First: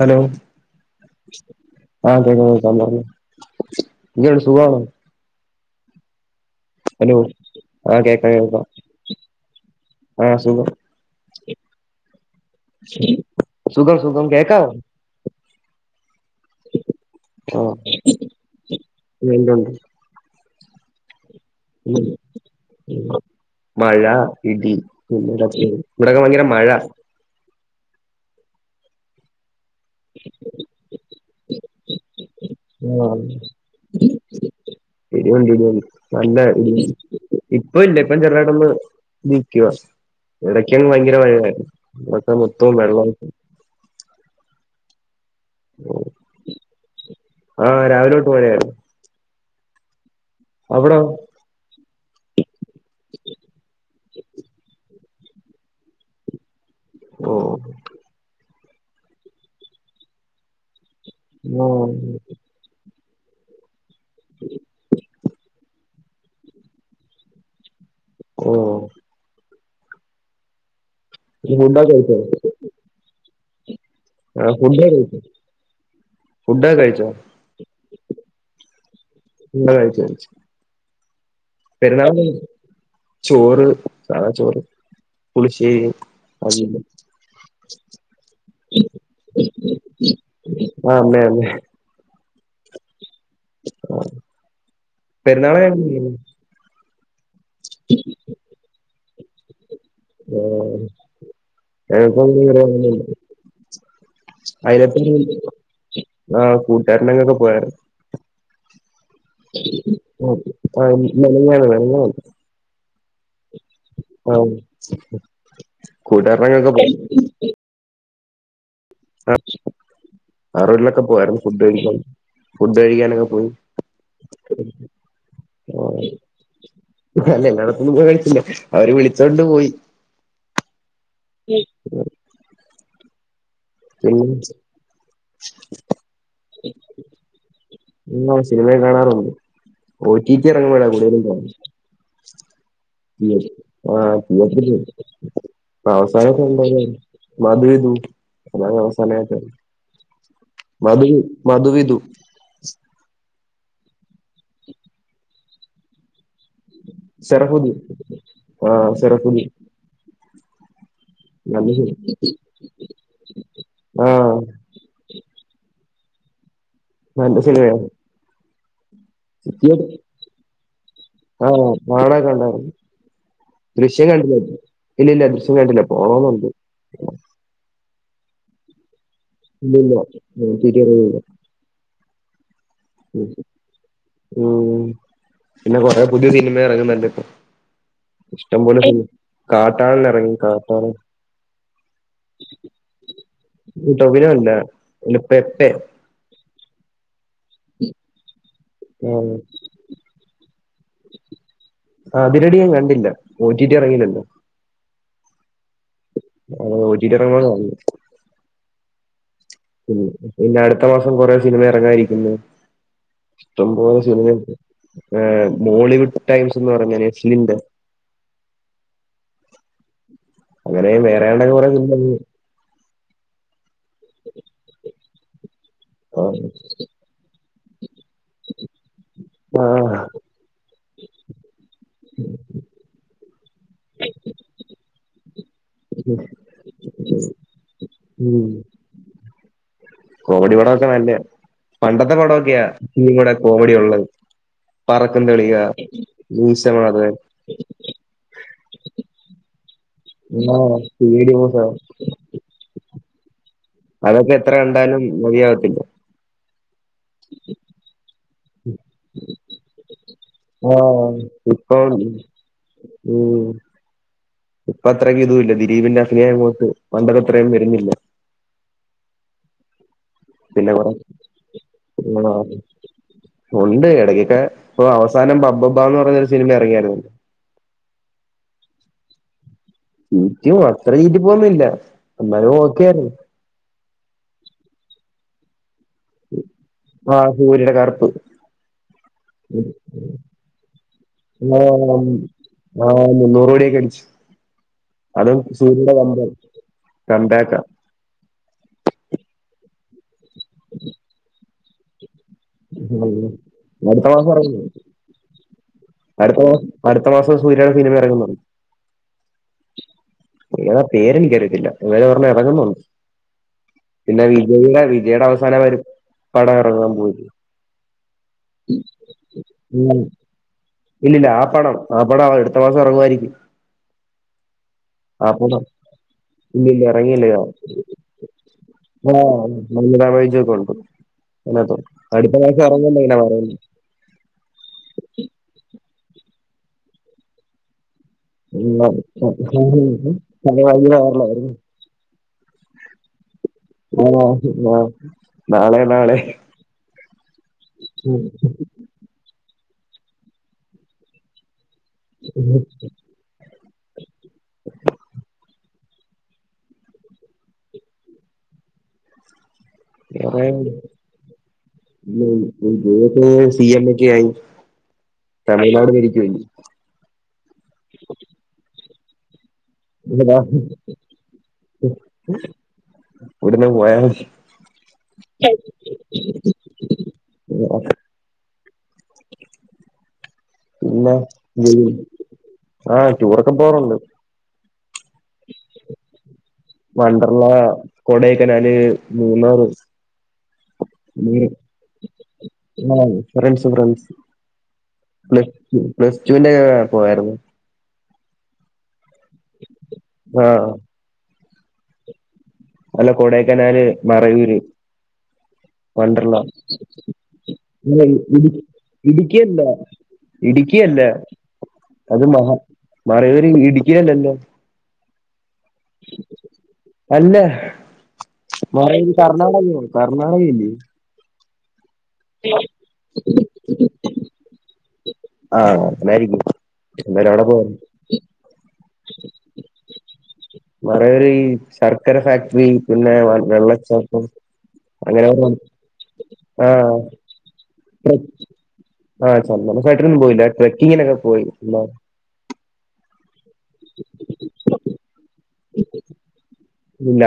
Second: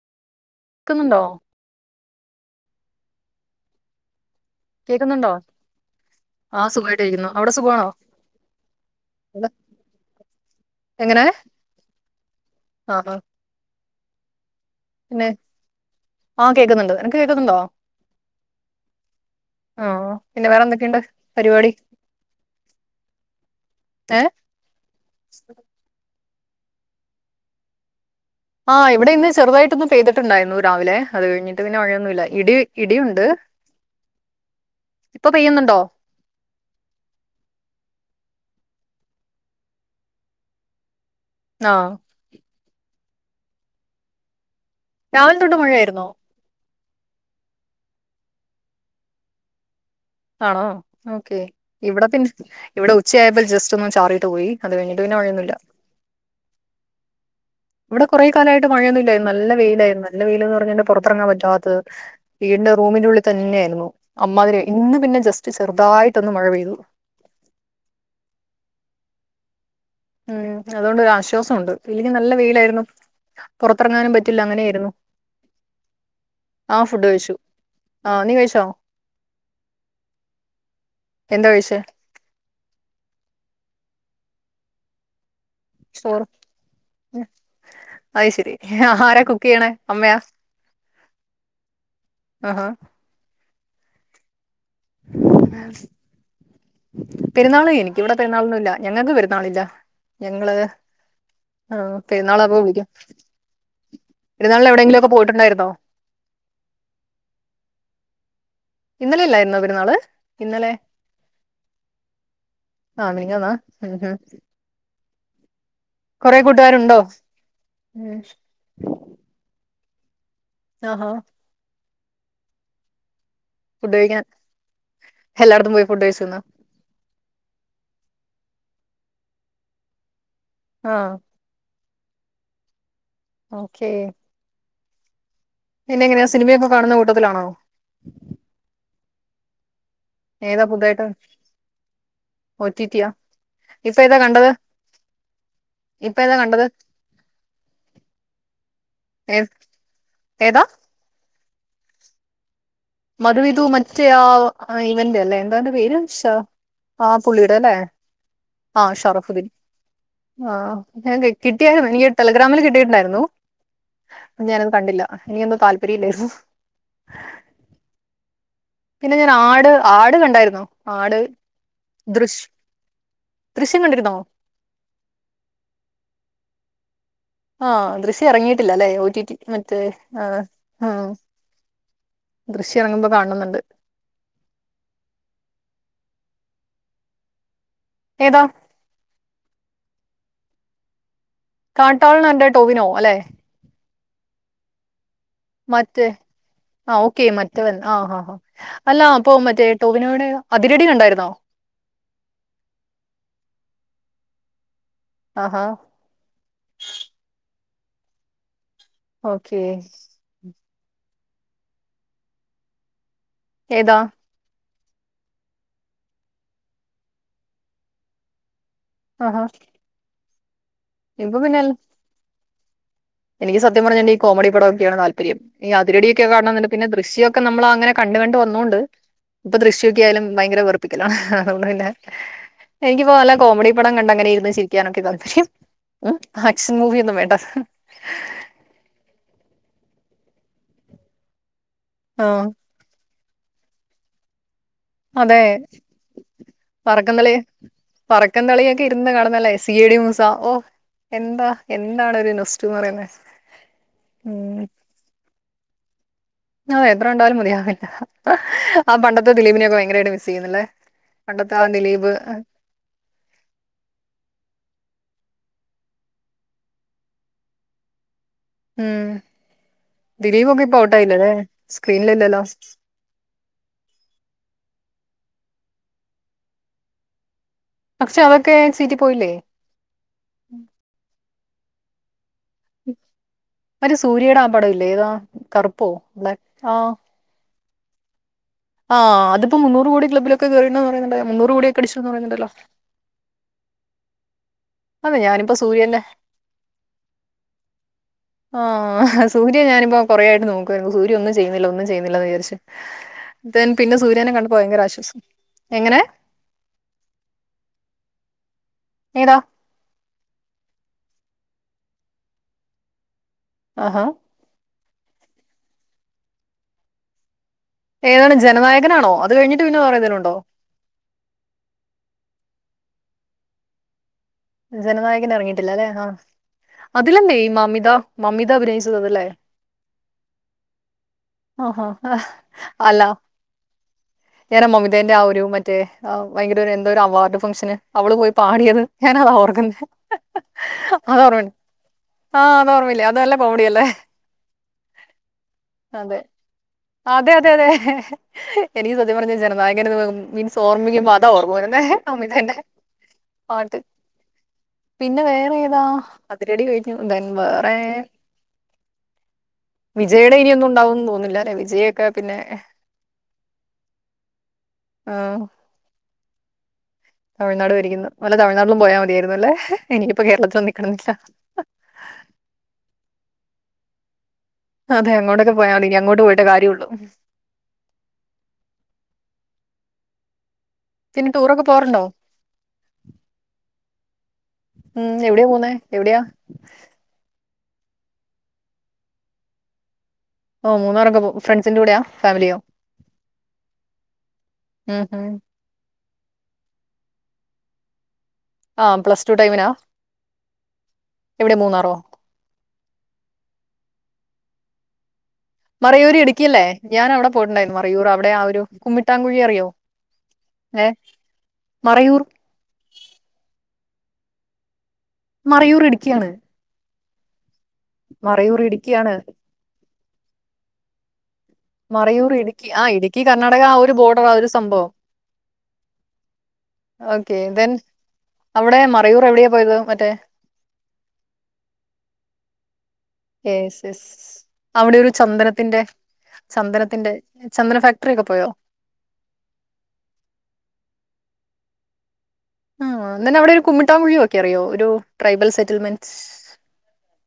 Hello കേൾക്കുന്നുണ്ടോ ആഹ് കേൾക്കാം കേൾക്കാം പറഞ്ഞോ എങ്ങനുണ്ട് സുഖാണോ കേൾക്കുന്നുണ്ടോ ആഹ് സുഖമായിട്ട് ഹലോ ഇരിക്കുന്നു അവിടെ സുഖമാണോ ആഹ് കേക്കാം കേക്കാം [unintelligible] ആഹ് സുഖം എങ്ങനെ ആഹ് ആഹ് സുഖം സുഖം കേൾക്കാവോ പിന്നെ ആഹ് കേൾക്കുന്നുണ്ട് നിനക്ക് കേക്കുന്നുണ്ടോ ന്റെയൊണ്ട് ആഹ് പിന്നെ വേറെന്തൊക്കെയുണ്ട് [inaudible] മഴ ഏഹ് ഇടി [inaudible] ഇവിടൊക്കെ ഭയങ്കര മഴ ആഹ് ഇവിടെ ഇന്ന് ചെറുതായിട്ടൊന്ന് പെയ്തിട്ടുണ്ടായിരുന്നു രാവിലെ അത് കഴിഞ്ഞിട്ട് പിന്നെ മഴയൊന്നുമില്ല ഇടി ആഹ് ഇടിയുണ്ട്. ഇപ്പൊ ഇടിയുണ്ട് പെയ്യുന്നുണ്ടോ ഇടിയുണ്ട് നല്ല ഇപ്പ ഇല്ല ഇപ്പം ചെറായിട്ടൊന്ന് [unintelligible] ഇടയ്ക്കും ഭയങ്കര മഴയുണ്ടായി ആഹ് [unintelligible] മൊത്തം ഉം വെള്ള ഉം രാവിലെ തൊട്ട് മഴയായിരുന്നോ ആഹ് രാവിലെ തൊട്ട് മഴയായിരുന്നു ആണോ അവിടോ ഓക്കേ ഇവിടെ പിന്നെ ഇവിടെ ഉച്ചയായപ്പോൾ ജസ്റ്റ് ഒന്നും ചാറിട്ട് പോയി അത് കഴിഞ്ഞി- [unintelligible] പിന്നെ മഴയൊന്നുമില്ല ഓഹ് ഇവിടെ കുറെ കാലമായിട്ട് മഴയൊന്നുമില്ലായിരുന്നു നല്ല വെയിലായിയിരുന്നു നല്ല വെയിലെന്ന് പറഞ്ഞ പുറത്തിറങ്ങാൻ പറ്റാത്തത് ആഹ് വീടിന്റെ റൂമിന്റെ ഉള്ളിൽ തന്നെയായിരുന്നു അമാതിരി ഇന്ന് പിന്നെ ജസ്റ്റ് ചെറുതായിട്ടൊന്നന്ന് മഴ പെയ്തു ഓഹ് [unintelligible] [unintelligible] ഫുഡൊക്കെ ഇല്ലെങ്കിൽ കഴിച്ചോ നല്ല വെയിലായിരുന്നു പുറത്തിറങ്ങാനും പറ്റില്ല ആഹ് ഫുഡൊക്കെ അങ്ങനെയായിയിരുന്നു. കഴിച്ചോ ഫുഡൊക്കെ ആഹ് ഫുഡ് കഴിച്ചോ കഴിച്ചു ആഹ് നീ കഴിച്ചോ ഫുഡ് കഴിച്ചു കഴിച്ചു എന്ത കഴിച്ചേ [unintelligible] ചോറ് സാദാ ചോറ് പുളിശ്ശേരി അവിയല് അയ് ശരി ആരാ കുക്ക് ചെയ്യണേ അമ്മയാ ആഹ് അമ്മേ അമ്മേ ആഹ് പെരുന്നാള [unintelligible] പെരുന്നാള് എനിക്കിവിടെ പെരുന്നാളൊന്നും ഇല്ല ഞങ്ങൾക്ക് പെരുന്നാളില്ല ഞങ്ങള് ആഹ് അഹ് പെരുന്നാള അപ്പ വിളിക്കും ഞങ്ങക്കും പെരുന്നാളിന് എവിടെയങ്കിലും ഒക്കെ അയലത്തൊരു പോയിട്ടുണ്ടായിരുന്നോ ആഹ് കൂട്ടുകാരനങ്ങൊക്കെ പോയരുന്നു ഇന്നലെ അല്ലായിരുന്നോ പിരുന്നാള് ഇന്നലെ ആഹ് മിനിഞ്ഞാന്ന് ആഹ് മിനിഞാന്നാ അഹ് കൊറേ കൂട്ടാരനങ്ങൊക്കെ പോ കൂട്ടുകാരുണ്ടോ ഉം ആഹ് അവരുടെ വീട്ടിലൊക്കെ ആഹാ പോയാരുന്നു ഫുഡ് കഴിക്കാൻ ഫുഡ് കഴിക്കാനൊക്കെ പോയി ഫുഡ് കഴിക്കാൻ എല്ലായിടത്തും ആ, പോയി ഫുഡ് കഴിച്ചന്നോ അല്ല എല്ലായിടത്തൊന്നും പോയി കഴിച്ചില്ല അവര് വിളിച്ചോണ്ട് പോയി ആഹ് ഓക്കേ [unintelligible] പിന്നെങ്ങനെയ സിനമയൊക്കെ കാണുന്ന കൂട്ടത്തിലാണോ ആഹ് സിനിമയും കാണാറുണ്ട് ഒ ടി പി [unintelligible] കൂടുതലും കാണല് ഓ ടി ടി ഓ ആഹ് [unintelligible] ഇപ്പൊ ഏതാ അവസാനൊക്കെ ഉണ്ട കണ്ടത് [unintelligible] അവസാനമായിട്ട് ഏ ഏതാ മധു മധുവിധു മധുവിതു മറ്റേ ആഹ് ഇവന്റ അല്ലേ എന്താ അവന്റെ പേര് ഷാ ആഹ് പുള്ളിയുടെല്ലേ സെറഫുദ്ദീൻ ആ ആഹ് സെറഫുദ്ദീൻ ഷറഫുദ്ദീൻ ആഹ് ഞാൻ [unintelligible] നല്ല കിട്ടിയായിർന്നു സിനിമ ഇനി ടെലഗ്രാമിൽ കിട്ടിയിട്ടുണ്ടായിരുന്നു ആ ഞാന കണ്ടില്ല ഇനിയൊന്നും താല്പര്യയില്ലായിരുന്നു നല്ല സിനിമയാണ് പിന്നെ ഞാൻ ആട് [unintelligible] ആട് കണ്ടായിരുന്നോ ആട് ആണോ [unintelligible] ദൃശ് ദൃശ്യം കണ്ടില്ല ഇല്ല ഇല്ല ദൃശ്യം കണ്ടില്ല പോണോന്നുണ്ട് ആഹ് ദൃശ്യം ഇറങ്ങിയിട്ടില്ല അല്ലേ ഒ റ്റി റ്റി ഇല്ലയില്ല [unintelligible] ദൃശ്യം ഇറങ്ങുമ്പോ കാണണന്നുണ്ട് ഉം പിന്നെ കൊറേ പുതിയ സിനിമ എറങ്ങുന്നുണ്ട് ഏതാ ഇഷ്ടംപോലെ സിനി കാട്ടാളെൻ എറങ്ങി കാട്ടാളെൻ കാട്ടാളനന്റെ ടൊവിനോ അല്ലെ ടൊവിനോ അല്ല ഇല്ലേ പെപ്പേ മറ്റേ ആഹ് ഓക്കെ മറ്റവൻ ആഹ് ആഹ് ആഹ് അല്ലാ ആ, അപ്പൊ മറ്റേ ടൊവിനോയുടെ അതിര് അടി കണ്ടായിരുന്നോ? ആഹ് അതിര് അടി ഞാൻ കണ്ടില്ല ഒ ടി ടി അറങ്ങിയിട്ട് ഇണ്ട്. ആഹാ അതെ ഒ ടി ടി എറങ്ങ്ണ [unintelligible] ഓക്കേ ഉം പിന്നെ അടുത്ത മാസം കുറേ സിനിമ എറങ്ങാൻ ഇരിക്കുന്നു ഏതാ ഇഷ്ടംപോലെ സിനിമ ഉണ്ട്. ഏഹ് മോളിവുഡ് ടൈംസ് എന്ന് പറഞ്ഞ നസ്ലിമിന്റെ അ ഹാ അങ്ങനേം വേറെയൊണ്ടെന്ന് [unintelligible] എനിക്ക് സത്യം പറഞ്ഞാൽ ഈ കോമഡി പടോക്കെയാണ് താല്പര്യം ഈ അതിര് അടിയൊക്കെ കാണണം എന്നുണ്ട് പിന്നെ ദൃശ്യം നമ്മള് അങ്ങനെ കണ്ട് കണ്ട് വന്നോണ്ട് ഇപ്പൊ ആ ദൃശ്യോക്കെ ആയാലും ഭയങ്കര വെറുപ്പിക്കലാണ് അതുകൊണ്ട് പിന്നെ എനിക്ക്പ്പോ നല്ല കോമഡി പടം കണ്ട അങ്ങനെ ഇരുന്ന് ചിരിക്കാനൊക്ക തല്പര്യം ഉം ആക്ഷൻ മൂവിയൊന്നും വേണ്ട ഉം കോമഡി പടൊക്കെ നല്ല പണ്ടത്തെ ആഹ് പടൊക്കെയാ ഇവിടെ കോമഡി ഉള്ളത് പറക്കും അതെ തളിക മീശമാധവൻ പറക്കൻ തളികയൊക്കെ ഇരുന്ന് കാണുന്നല്ലേ സിയടി മൂസ ഓ ആ പേടി എന്താ മോഹം എന്താണ് ഒരു നുസ് [unintelligible] പറയുന്നേ അതൊക്കെ എത്ര കണ്ടാലും മതിയാകത്തില്ല ആഹ് എത്ര കണ്ടാലും മതിയാവില്ല ആ പണ്ടത്തെ ദിലീപിനെയൊക്കെ ഭയങ്കരായിട്ട് മിസ് ചെയ്യുന്നല്ലേ ആ പണ്ടത്താ ഇപ്പം ദിലീപ് ഉം ഇപ്പ അത്രയ്ക്ക് ഇതു ഇല്ല ദിലീപിന്റെ അഭിനയങ്ങോട്ട് പണ്ടതത്രയും വരുന്നി. ല്ല ഉം ദിലീപ് ഒക്കെ പിന്നെ ഇപ്പ കൊറേ ഔട്ടായില്ലെല്ലേ സ്ക്രീനിലില്ലല്ലോ ഒണ്ട് ഇടയ്ക്കൊക്കെ ഇപ്പൊ അവസാനം ബബബ്ബാ എന്ന് പറഞ്ഞൊരു സിനിമ ഇറങ്ങിയായിരുന്നു പക്ഷെ അതൊക്കെ സീറ്റി പോയില്ലേ ഉം ചീറ്റ അത്ര ചീറ്റി പോയില്ല ഇന്നാലും ഓക്കെയാണ് മറ്റെ സൂര്യയുടെ ആ പടം ഇല്ലേ ഏതാ കറുപ്പോ [unintelligible] ആഹ് ആഹ് സൂര്യയുടെ കറുപ്പ് ആഹ് അതിപ്പം മുന്നൂറു കോടി ക്ലബിലൊക്കെ കേയറണ്ട്ന്ന് പറയ്യ്ണ്ടേല്ലോ മുന്നൂറ് കോടി ഒക്കെ അടിച്ചു എന്ന് പറയ്ണ്ടല്ലോ ആഹ് മുന്നൂറ് കോടിയൊക്കെ അടിച്ച് അതെ അതും ഞാനിപ്പോ സൂര്യന്റെ [unintelligible] കണ്ടേക്ക ആഹ് സൂര്യ ഞാനിപ്പോ കൊറെ ആയിട്ട് നോക്കായിരുന്നു സൂര്യ ഒന്നും ചെയ്യുന്നില്ല ഒന്നും ചെയ്യുന്നില്ലന്ന് വിചാരിച്ചു. ദൻ പിന്നെ അടുത്ത സൂര്യനെ കണ്ടപ്പോ ഭയങ്കര ആശ്വാസം എങ്ങനെ അടുത്തോ അടുത്ത മാസം സൂര്യാടെ സിനിമ ഇറങ്ങുന്നത് ഏതാ പേര പേരെനിക്കറിയത്തില്ല ഇങ്ങര് [unintelligible] ഇറങ്ങുന്നുണ്ട് ആഹാ പിന്നെ വിജയുടെ വിജയുടെ അവസാനം ഒരു പടം ഇറങ്ങാൻ പോയി [unintelligible] ഏതാണ് ജനായകനാണോ അത് കഴിഞ്ഞിട്ട് പിന്നെ വേറേതേലുണ്ടോ? ഇല്ല ഇല്ല ആ പടം ആ പടംഅടുത്ത മാസം ഇറങ്ങുമായിയിരിക്കും ജനനായകൻ പടം ഇറങ്ങിയിട്ടില്ലല്ലെ ആഹ് ഇല്ലില്ല ഇറങ്ങിയില്ല അതിലല്ലേ ഈ മമിത മമിതഭിനയി ആഹ് ആഹാ [unintelligible] അടുത്ത മാസം ഇറഞ്ഞണ്ട് ഇങ്ങനെ പറയുന്നെ നേറെ മമിതേന്റെ ആ ഒരു മറ്റേ ഭയങ്കര ഒരു എന്തോ ഒരു അവാർഡ് ഫംഗ്ഷന് അവള് പോയി പാടിയത് ഞാന് അത് ഓർക്കുന്ന ഭയങ്കര വൈറലായിരുന്നു അതോർമ്മട്. ആഹ്ത് ഓമ്മമല്ല അതെല്ലം. ആ ആഹ നാളെ നാളെ അതെ അതെ അതെ അതെ എനിക്ക് ചദ്യം പറഞ്ഞ ജനനായകൻ മീൻസ് ഓർമ്മിക്കുമ്പോ അതാ ഓർമ്മുന്നെ അമിതന്റെ അത് പിന്നെ വേറെ ഏതാ അതിരടി കഴിഞ്ഞു ദെൻ വേറെ [inaudible] വിജയുടെ ഇനിയൊന്നും ഉണ്ടാവും തോന്നുന്നില്ല അല്ലെ വിജയൊക്കെ പിന്നെ വറെ സി എം എക്കെ ആയി. ആഹ് തമിഴ്നാട് ഭരിച്ചുകഴിഞ്ഞു തമിഴ്നാട് വരിക്കുന്നു വലതമിഴ്നാടിലോം പോയാൽ മതിയിരുന്നു. അല്ലെ ഇല്ല ട ഉടനെ പോയ അതെ അങ്ങോട്ടൊക്കെ പോയാമതി ഇനി അങ്ങോട്ട് പോയിട്ട് കാര്യള്ളു. [inaudible] ഇല്ല പിന്നെ ടൂറൊക്കെ പോകാറുണ്ടോ ആ ടൂർ ഒക്കൊ പോറുണ്ട്. ഉം എവിടെ പോകുന്ന എവിടെയാ വണ്ടർള, കൊടയൊക്കെനല്, മീന്നറ്. ഓ മൂന്നാർ ഫ്രിണ്ട്സിന്റെ കൂടെയാ ഫാമിലിയോ? ആഹ് ഫ്രണ്ട്സ് ഫ്രണ്ട്സ് ഉം ഉം പ്ലസ് പ്ലസ്ടുവിന്റെ പോയായിരുന്നു. ആ പ്ലസ് ടു ടൈമിനാ ആഹ് എവിടെ മൂന്നാറോ അല്ല കൊടേക്കേനാല് മറയൂര്. മറയൂർ വണ്ടർലാ ഇടുക്കിയല്ലേ ഞാൻ അവിടെ പോയിട്ടുണ്ടായിരുന്നു ഇല്ല മറയൂർ ഇ അവിടെ ആ ഇടി ഒരു ഇടുക്കി കുമ്മിട്ടാങ്കുഴി അല്ല. അറിയോ ഇടുക്കി ഏ അല്ല മറയൂർ അത് മറ മറയൂര് ഇടുക്കി അല്ലല്ലോ മറയൂർ ഇടുക്കിയാണ്. അല്ല മറയൂർ കർണാടകയാണ് കർണാടക അല്ലയോ മറയൂർ ഇടുക്കി ആ ഇടുക്കി കർണാടക ആ ഒരു ബോർഡർ ആ ഒരു സംഭവം. ആഹ അങ്ങനായിരിക്കും എന്താലും ഓക്കെ അവിടെ പോ ദെൻ അവിടെ മറയൂർ എവിടെയാ പോയത് മറ്റേ മറയൂര് ഈ ശർക്കര ഫാക്ടറി പിന്നെ യെസ് യെസ് വെള്ളച്ചാട്ടം. അവിടെ ഒരു അങ്ങനെ ചന്ദനത്തിന്റെ ആഹ് ചന്ദനത്തിന്റെ ചന്ദന ഫാക്ടറി ഒക്കെ പോയോ? ആഹ് ചന്ദന ഫാക്ടറി പോയില്ല. ട്രക്കിങ്ങിന് ഒക്കെ പോയി. ആ എന്നന്നെ അവിടെ ഒരു കുമ്മിട്ടാം കുഴിയ ഒക്കെ അറിയോ ഒരു ട്രൈബൽ സെറ്റിൽമെന്റ്സ്.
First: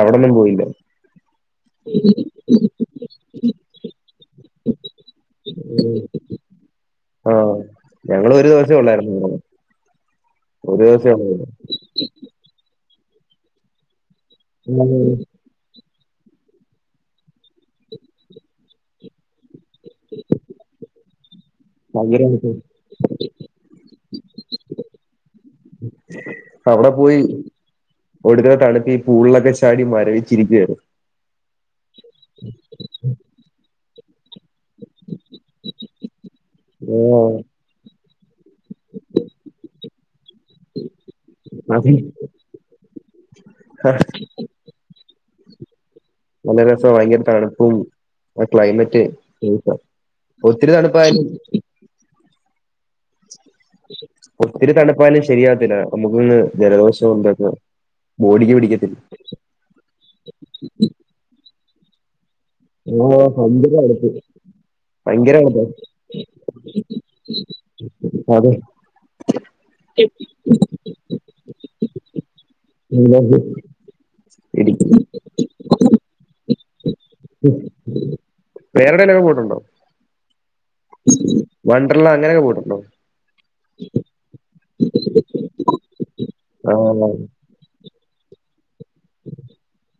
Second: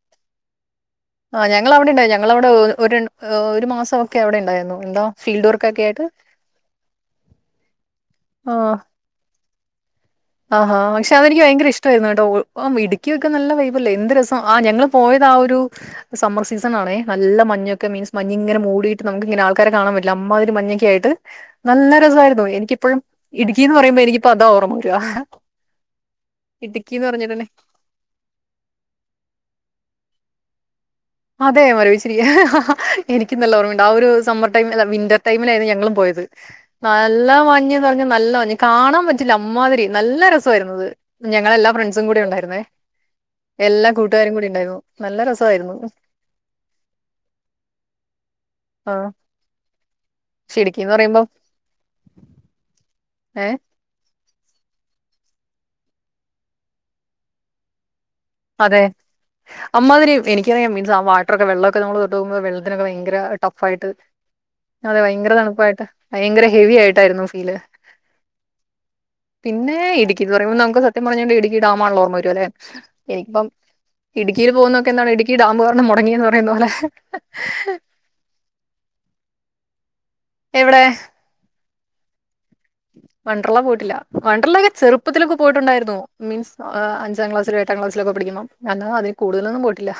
അവിടെ ഒന്നും പോയില്ല. ആ ഞങ്ങള് അവിടെ ഇണ്ടായി ഞങ്ങളവിടെ ഒര് ണ്ണ ഒരു മാസം ഒക്കെ അവിടെ ഇണ്ടായിരുന്നു എന്താ ഫീൽഡ് വർക്ക് ഒക്കെ ആയിട്ട് ആഹ ഞങ്ങളും ഒരു ആ ദിവസേ ഒള്ളായിരുന്നു. ആഹാ ഒരു ദിവസേ പക്ഷെ അത് എനിക്ക് ഭയങ്കര ഇഷ്ടായിരുന്നു കേട്ടോ ഒ ഇടുക്കി ഒക്കെ നല്ല വൈബ് അല്ലേ എന്ത് രസം. ആ ഞങ്ങള് ഒള്ളായിരുന്നു പോയത് ആ ഒരു സമ്മർ സീസൺ ആണെ നല്ല മഞ്ഞ് ഒക്കെ മീൻസ് മഞ്ഞ ഇങ്ങനെ മൂടി നമുക്ക് ഇങ്ങനെ ആൾക്കാരെ കാണാൻ പറ്റില്ല അമ്മാതിരി മഞ്ഞക്കെ ആയിട്ട്. നല്ല ഭയങ്കര രസായിരുന്നു. എനിക്ക് ഇപ്പോഴും ഇടുക്കി എന്ന് പറയുമ്പോ എനിക്ക് ഇപ്പോ അതാ ഓർമ്മ വരുന്. അവിടെ എന്ന് പോയി. പറഞ്ഞിട്ടുണ്ടെങ്കിൽ ഒടുക്കത്തെ തണുപ്പ് ഈ പൂളില് ഒക്കെ ചാടി മരവിച്ച് ഇരിക്കുക ആണ്. അതെ മരവിച്ചിരിക്ക എനിക്കും നല്ല ഓർമ്മയുണ്ട് ആ ഒരു സമ്മർ ഈ ടൈമ് അല്ല വിന്റർ ടൈമില ഞങ്ങള് പോയത് നല്ല മഞ്ഞും നല്ല മഞ്ഞ് നല്ല മഞ്ഞ് കാണാൻ പറ്റില്ല അമാതിരി നല്ല രസ സോയിരിന്നു ഞങ്ങള എല്ലാ ആഹ് ഫ്രണ്ട്സും കൂടി ഉണ്ടായിരുന്നേ എല്ലാ കൂട്ടുകാരും കൂടി ഇണ്ടായിരുന്നു നല്ല രസായിരുന്നു നല്ല രസ ഭയങ്കര തണുപ്പും ആ ക്ലൈമറ്റ് ആഹ് സൂപ്പർ പക്ഷെ ഒത്തിരി ഇടുക്കീന്ന് തണുപ്പായാലും പറയുമ്പം ഏ ഒത്തിരി തണുപ്പ് ആയാലും ശരിയാവത്തില്ല നമ്മുക്ക്ഒന്ന് ജലദോഷം ഇത് ഒക്കെ അതെ അമ്മാതിരി എനിക്കറിയാം മീൻസ് ആ വാട്ടർ ഒക്കെ വെള്ളം ഒക്കെ നമ്മള് തൊട്ട് നോക്കുമ്പ വെള്ളക്കെ ഓ ഭയങ്കര ടഫ് ഭയങ്കര ആയിട്ട് തണുപ്പ് അതെ ഭയങ്കര തണുപ്പായിട്ട് ഭയങ്കര ഹെവി ആയിട്ടായിരുന്നു ഫീല് അതെ പിന്നെ ഇടുക്കിന്ന് പറയുമ്പോ നമുക്ക് സത്യം പറഞ്ഞിട്ട് ഇടുക്കി ഡാമം ആണ് അല്ലോ ഓർമ്മ വെരും അല്ലെ എനിക്കിപ്പം ഇടുക്കിയില് പോകുന്നത് ഇടുക്കി ഒക്കെ എന്താണ് ഇടുക്കി ഡാമ് കാരണം മുടങ്ങിയന്ന് പറയുന്നത് പോലെ വേറെടെല് ഒക്കെ പോയിട്ട് ഒണ്ടാ എവിടെ വണ്ടർല അങ്ങനെ ഒക്കെ പോയിട്ട് ഒണ്ടോ വണ്ടർല പോയിട്ടില്ല വണ്ടർല ഒക്കെ ചെറുപ്പത്തില് ഒക്കെ പോയിട്ട് ഒണ്ടായിരുന്നു മീൻസ് ആ അഞ്ചാം ക്ലാസ്സില് എട്ടാം ക്ലാസില് ഒക്കെ പഠിക്കുമ്പോ അന്ന് അതിൽ കൂടുതൽ ഒന്നും പോയിട്ടില്ല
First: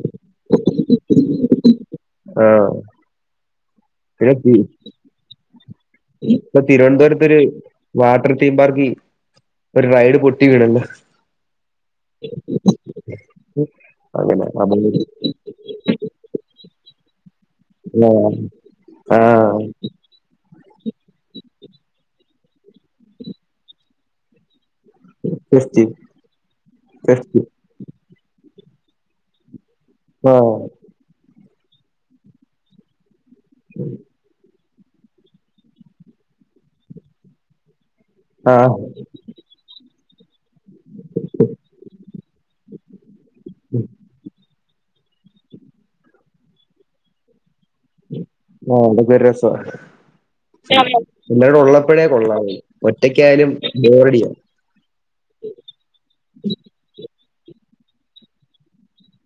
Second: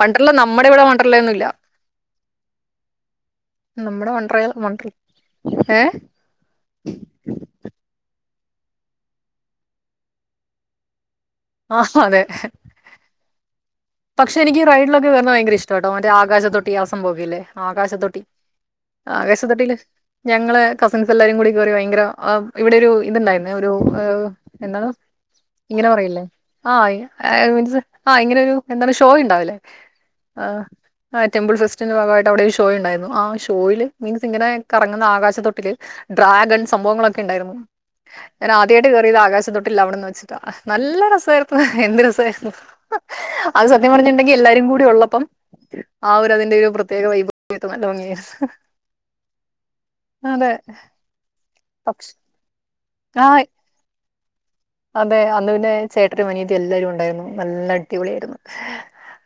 വണ്ടർല നമ്മുടെ ഇവിടെ വണ്ടർല ഒന്നും ഇല്ല ആഹ് നമ്മുടെ വണ്ടറെ വൻഡ്രി ഏ ഇപ്പൊ തിരുവനന്തപുരത്ത് ഒര് വാട്ടർ തീം പാർക്ക് ഒരു റൈഡ് പൊട്ടി വീണല്ലോ ആഹ് അതെ ഉം പക്ഷെ എനിക്ക്റൈഡിലൊക്കെ കെ റുന്നത് ഭയങ്കര ഇഷ്ടട്ടോ മറ്റേ ആകശത്തൊട്ട് ആഹ് സംഭവ ഒക്കെ യില്ലേ ആ ആകാശത്തൊട്ടി ആ ആകാശത്തൊട്ടിയില് ഞങ്ങള് കസിൻസ് എല്ലാരും കൂടി കേറി ഭയങ്കര ഇവിടെ ഒരു ഇതുണ്ടായിരുന്നേ ഒരു എന്നത് ഫെസ്റ്റ് ഇങ്ങനെ പറയില്ലേ ഫെസ്റ്റ് ആഹ് മീൻസ് ആഹ് ഇങ്ങനെ ഒരു എന്താണ് ഷോ ഉണ്ടാവില്ലേ ആ ആഹ് ആഹ് ടെമ്പിൾ ഫെസ്റ്റിന്റെ ഭാഗമായിട്ട് അവിടെ ഒരു ഷോയ ഉണ്ടായിരുന്നു ആഹ് ഷോയില് മീൻസ് ഇങ്ങനെ കറങ്ങുന്ന ആകാശത്തൊട്ടിലിൽ ഡ്രാഗൺ സംഭവങ്ങളൊക്കെ ഉണ്ടായിരുന്നു ഞാൻ ആ ആദ്യയിട്ട് കയറിയത് ആകാശത്തൊട്ട് ൽ വിടന്ന് വെച്ചിട്ടാ നല്ല രസമായിരുന്നു എന്ത് രസായിരുന്നു അത് സത്യം പറഞ്ഞ്ട്ടെങ്കിൽ എല്ലാരും കൂടെ ഉള്ളപ്പോ ആഹ് ഒര് ഇത് അതിന്നെ പ്രേത്യേക വയ്‌പ് [unintelligible] തൂങ്ങി ആ അതൊക്കെ അതെ എല്ലാരും ഉള്ളപ്പോഴേ പക്ഷെ കൊള്ളാവൂ ആ ഒറ്റയ്ക്കായാലും ബോറാഡിയാ അതെ അന്ന് പിന്നെ ചേട്ടനും അനീയത്തി എല്ലാരും ഉണ്ടായിരുന്നു നല്ല അടിപൊളിയായിരുന്നു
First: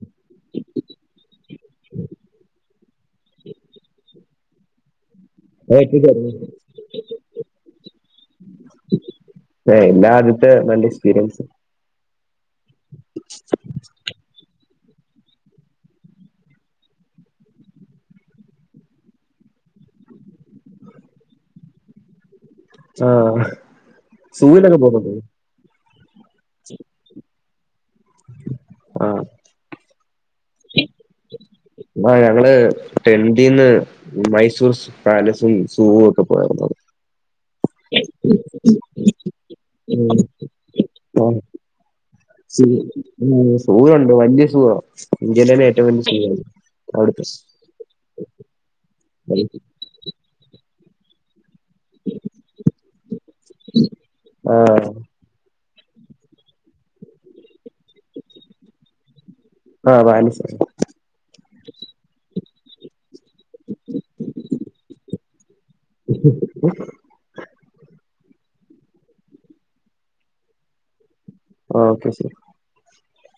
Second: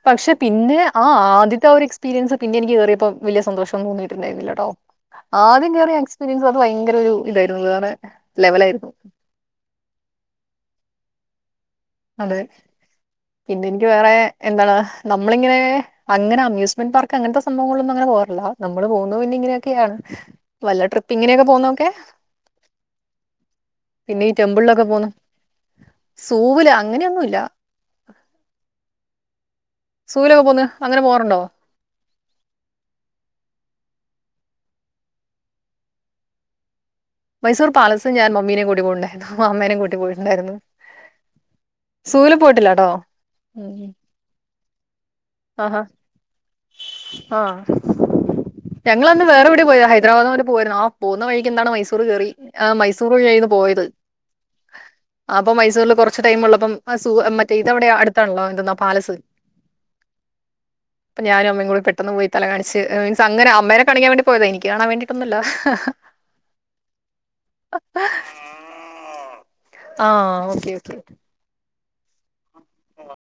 പക്ഷെ പിന്നെ ആഹ് ആദ്യത്തെ ആഹ് ഒരു എക്സ്പീരിയൻസ് പിന്നെ എനിക്ക് കയറിയപ്പോ വലിയ സന്തോഷംന്നും തോന്നിയിട്ടുണ്ടായിരുന്നില്ല കേട്ടോ ആദ്യം ഞാൻ കേറിയ ഒറ്റയ്ക്കായിരുന്നു. എക്സ്പീരിയൻസ് അത് ഭയങ്കര ഒരു ഇതായിരുന്നു അത് വേറെ ലവൽ ആയിരുന്നു എല്ലാആദ്യത്തെ നല്ല എക്സ്പീരിയൻസ് അതെ പിന്നെ എനിക്ക് വേറെ എന്താണ് നമ്മളിങ്ങനെ അങ്ങനെ അമ്യൂസ്മെന്റ് പാർക്ക് അങ്ങൻ തെ സംഭവങ്ങളൊന്നും അങ്ങനെ പോവാറില്ല നമ്മള് പോകുന്നത് പിന്നെ ഇങ്ങനെയൊക്കെയാണ് വല്ല ട്രിപ്പിംഗിന് ഇങ്ങനെയൊക്കെ പോവുന്നതോക്കെ ആ പിന്നെ ഈ സൂവിലൊക്കെ ടെമ്പിളിലൊക്കെ പോകുന്നു പോകുന്നുണ്ടോ സൂവില് അങ്ങനെയൊന്നും ഇല്ലാ ആഹ് സൂലൊക്കെ പോന്ന് അങ്ങനെ പോവാറുണ്ടോ? ആഹ് ഞങ്ങള് ടെൻഡീന്ന് മൈസൂർസ് പാലസും സൂവും ഒക്കെ പോയാരുന്നു മൈസൂർ പാലസ് ഞാൻ മമ്മീനേം കൂട്ടി പോയിണ്ടാരുന്നു മമ്മേനേം കൂട്ടി ഉം. പോയിട്ട്ണ്ടായിരുന്നു ആ, സൂല് സൂ പോയിട്ടില്ലാട്ടോ സൂ ഉം ഉണ്ട് വലിയ സൂവാ ഇന്ത്യയിലെ തന്നെ ഏറ്റവും വലിയ സൂവാത് ആഹ് ഞങ്ങൾ അന്ന് വേറെ എവിടെയോ പോയതാ ഹൈദരാബാദ് പോയിരുന്നു ആഹ് പോവുന്ന വഴിക്ക് എന്താണ് മൈസ് സൂറ് കേറി ആഹ് മൈസൂറ് വഴി ആയിരുന്നു പോയത് ആ ആഹ് അപ്പം മൈസൂരില് കൊറച്ച് ടൈമ്ള്ളപ്പം ആഹ് സൂ മറ്റേ ഇത് അവിടെ അടുത്താണല്ലോ എന്താ പാലസ് ആഹ് പാലസ് അപ്പൊ ഞാനുംഅമ്മയും കൂടി പെട്ടെന്ന് പോയി തല കാണിച്ച് അങ്ങനെ അമ്മേനെ കാണിക്കാൻ വേണ്ടി പോയതാ എനിക്ക് കാണാൻ വേണ്ടിട്ടൊന്നും അല്ല ആഹ് ഓക്കെ ഓക്കെ ഓക്കെ ശരി ആഹ്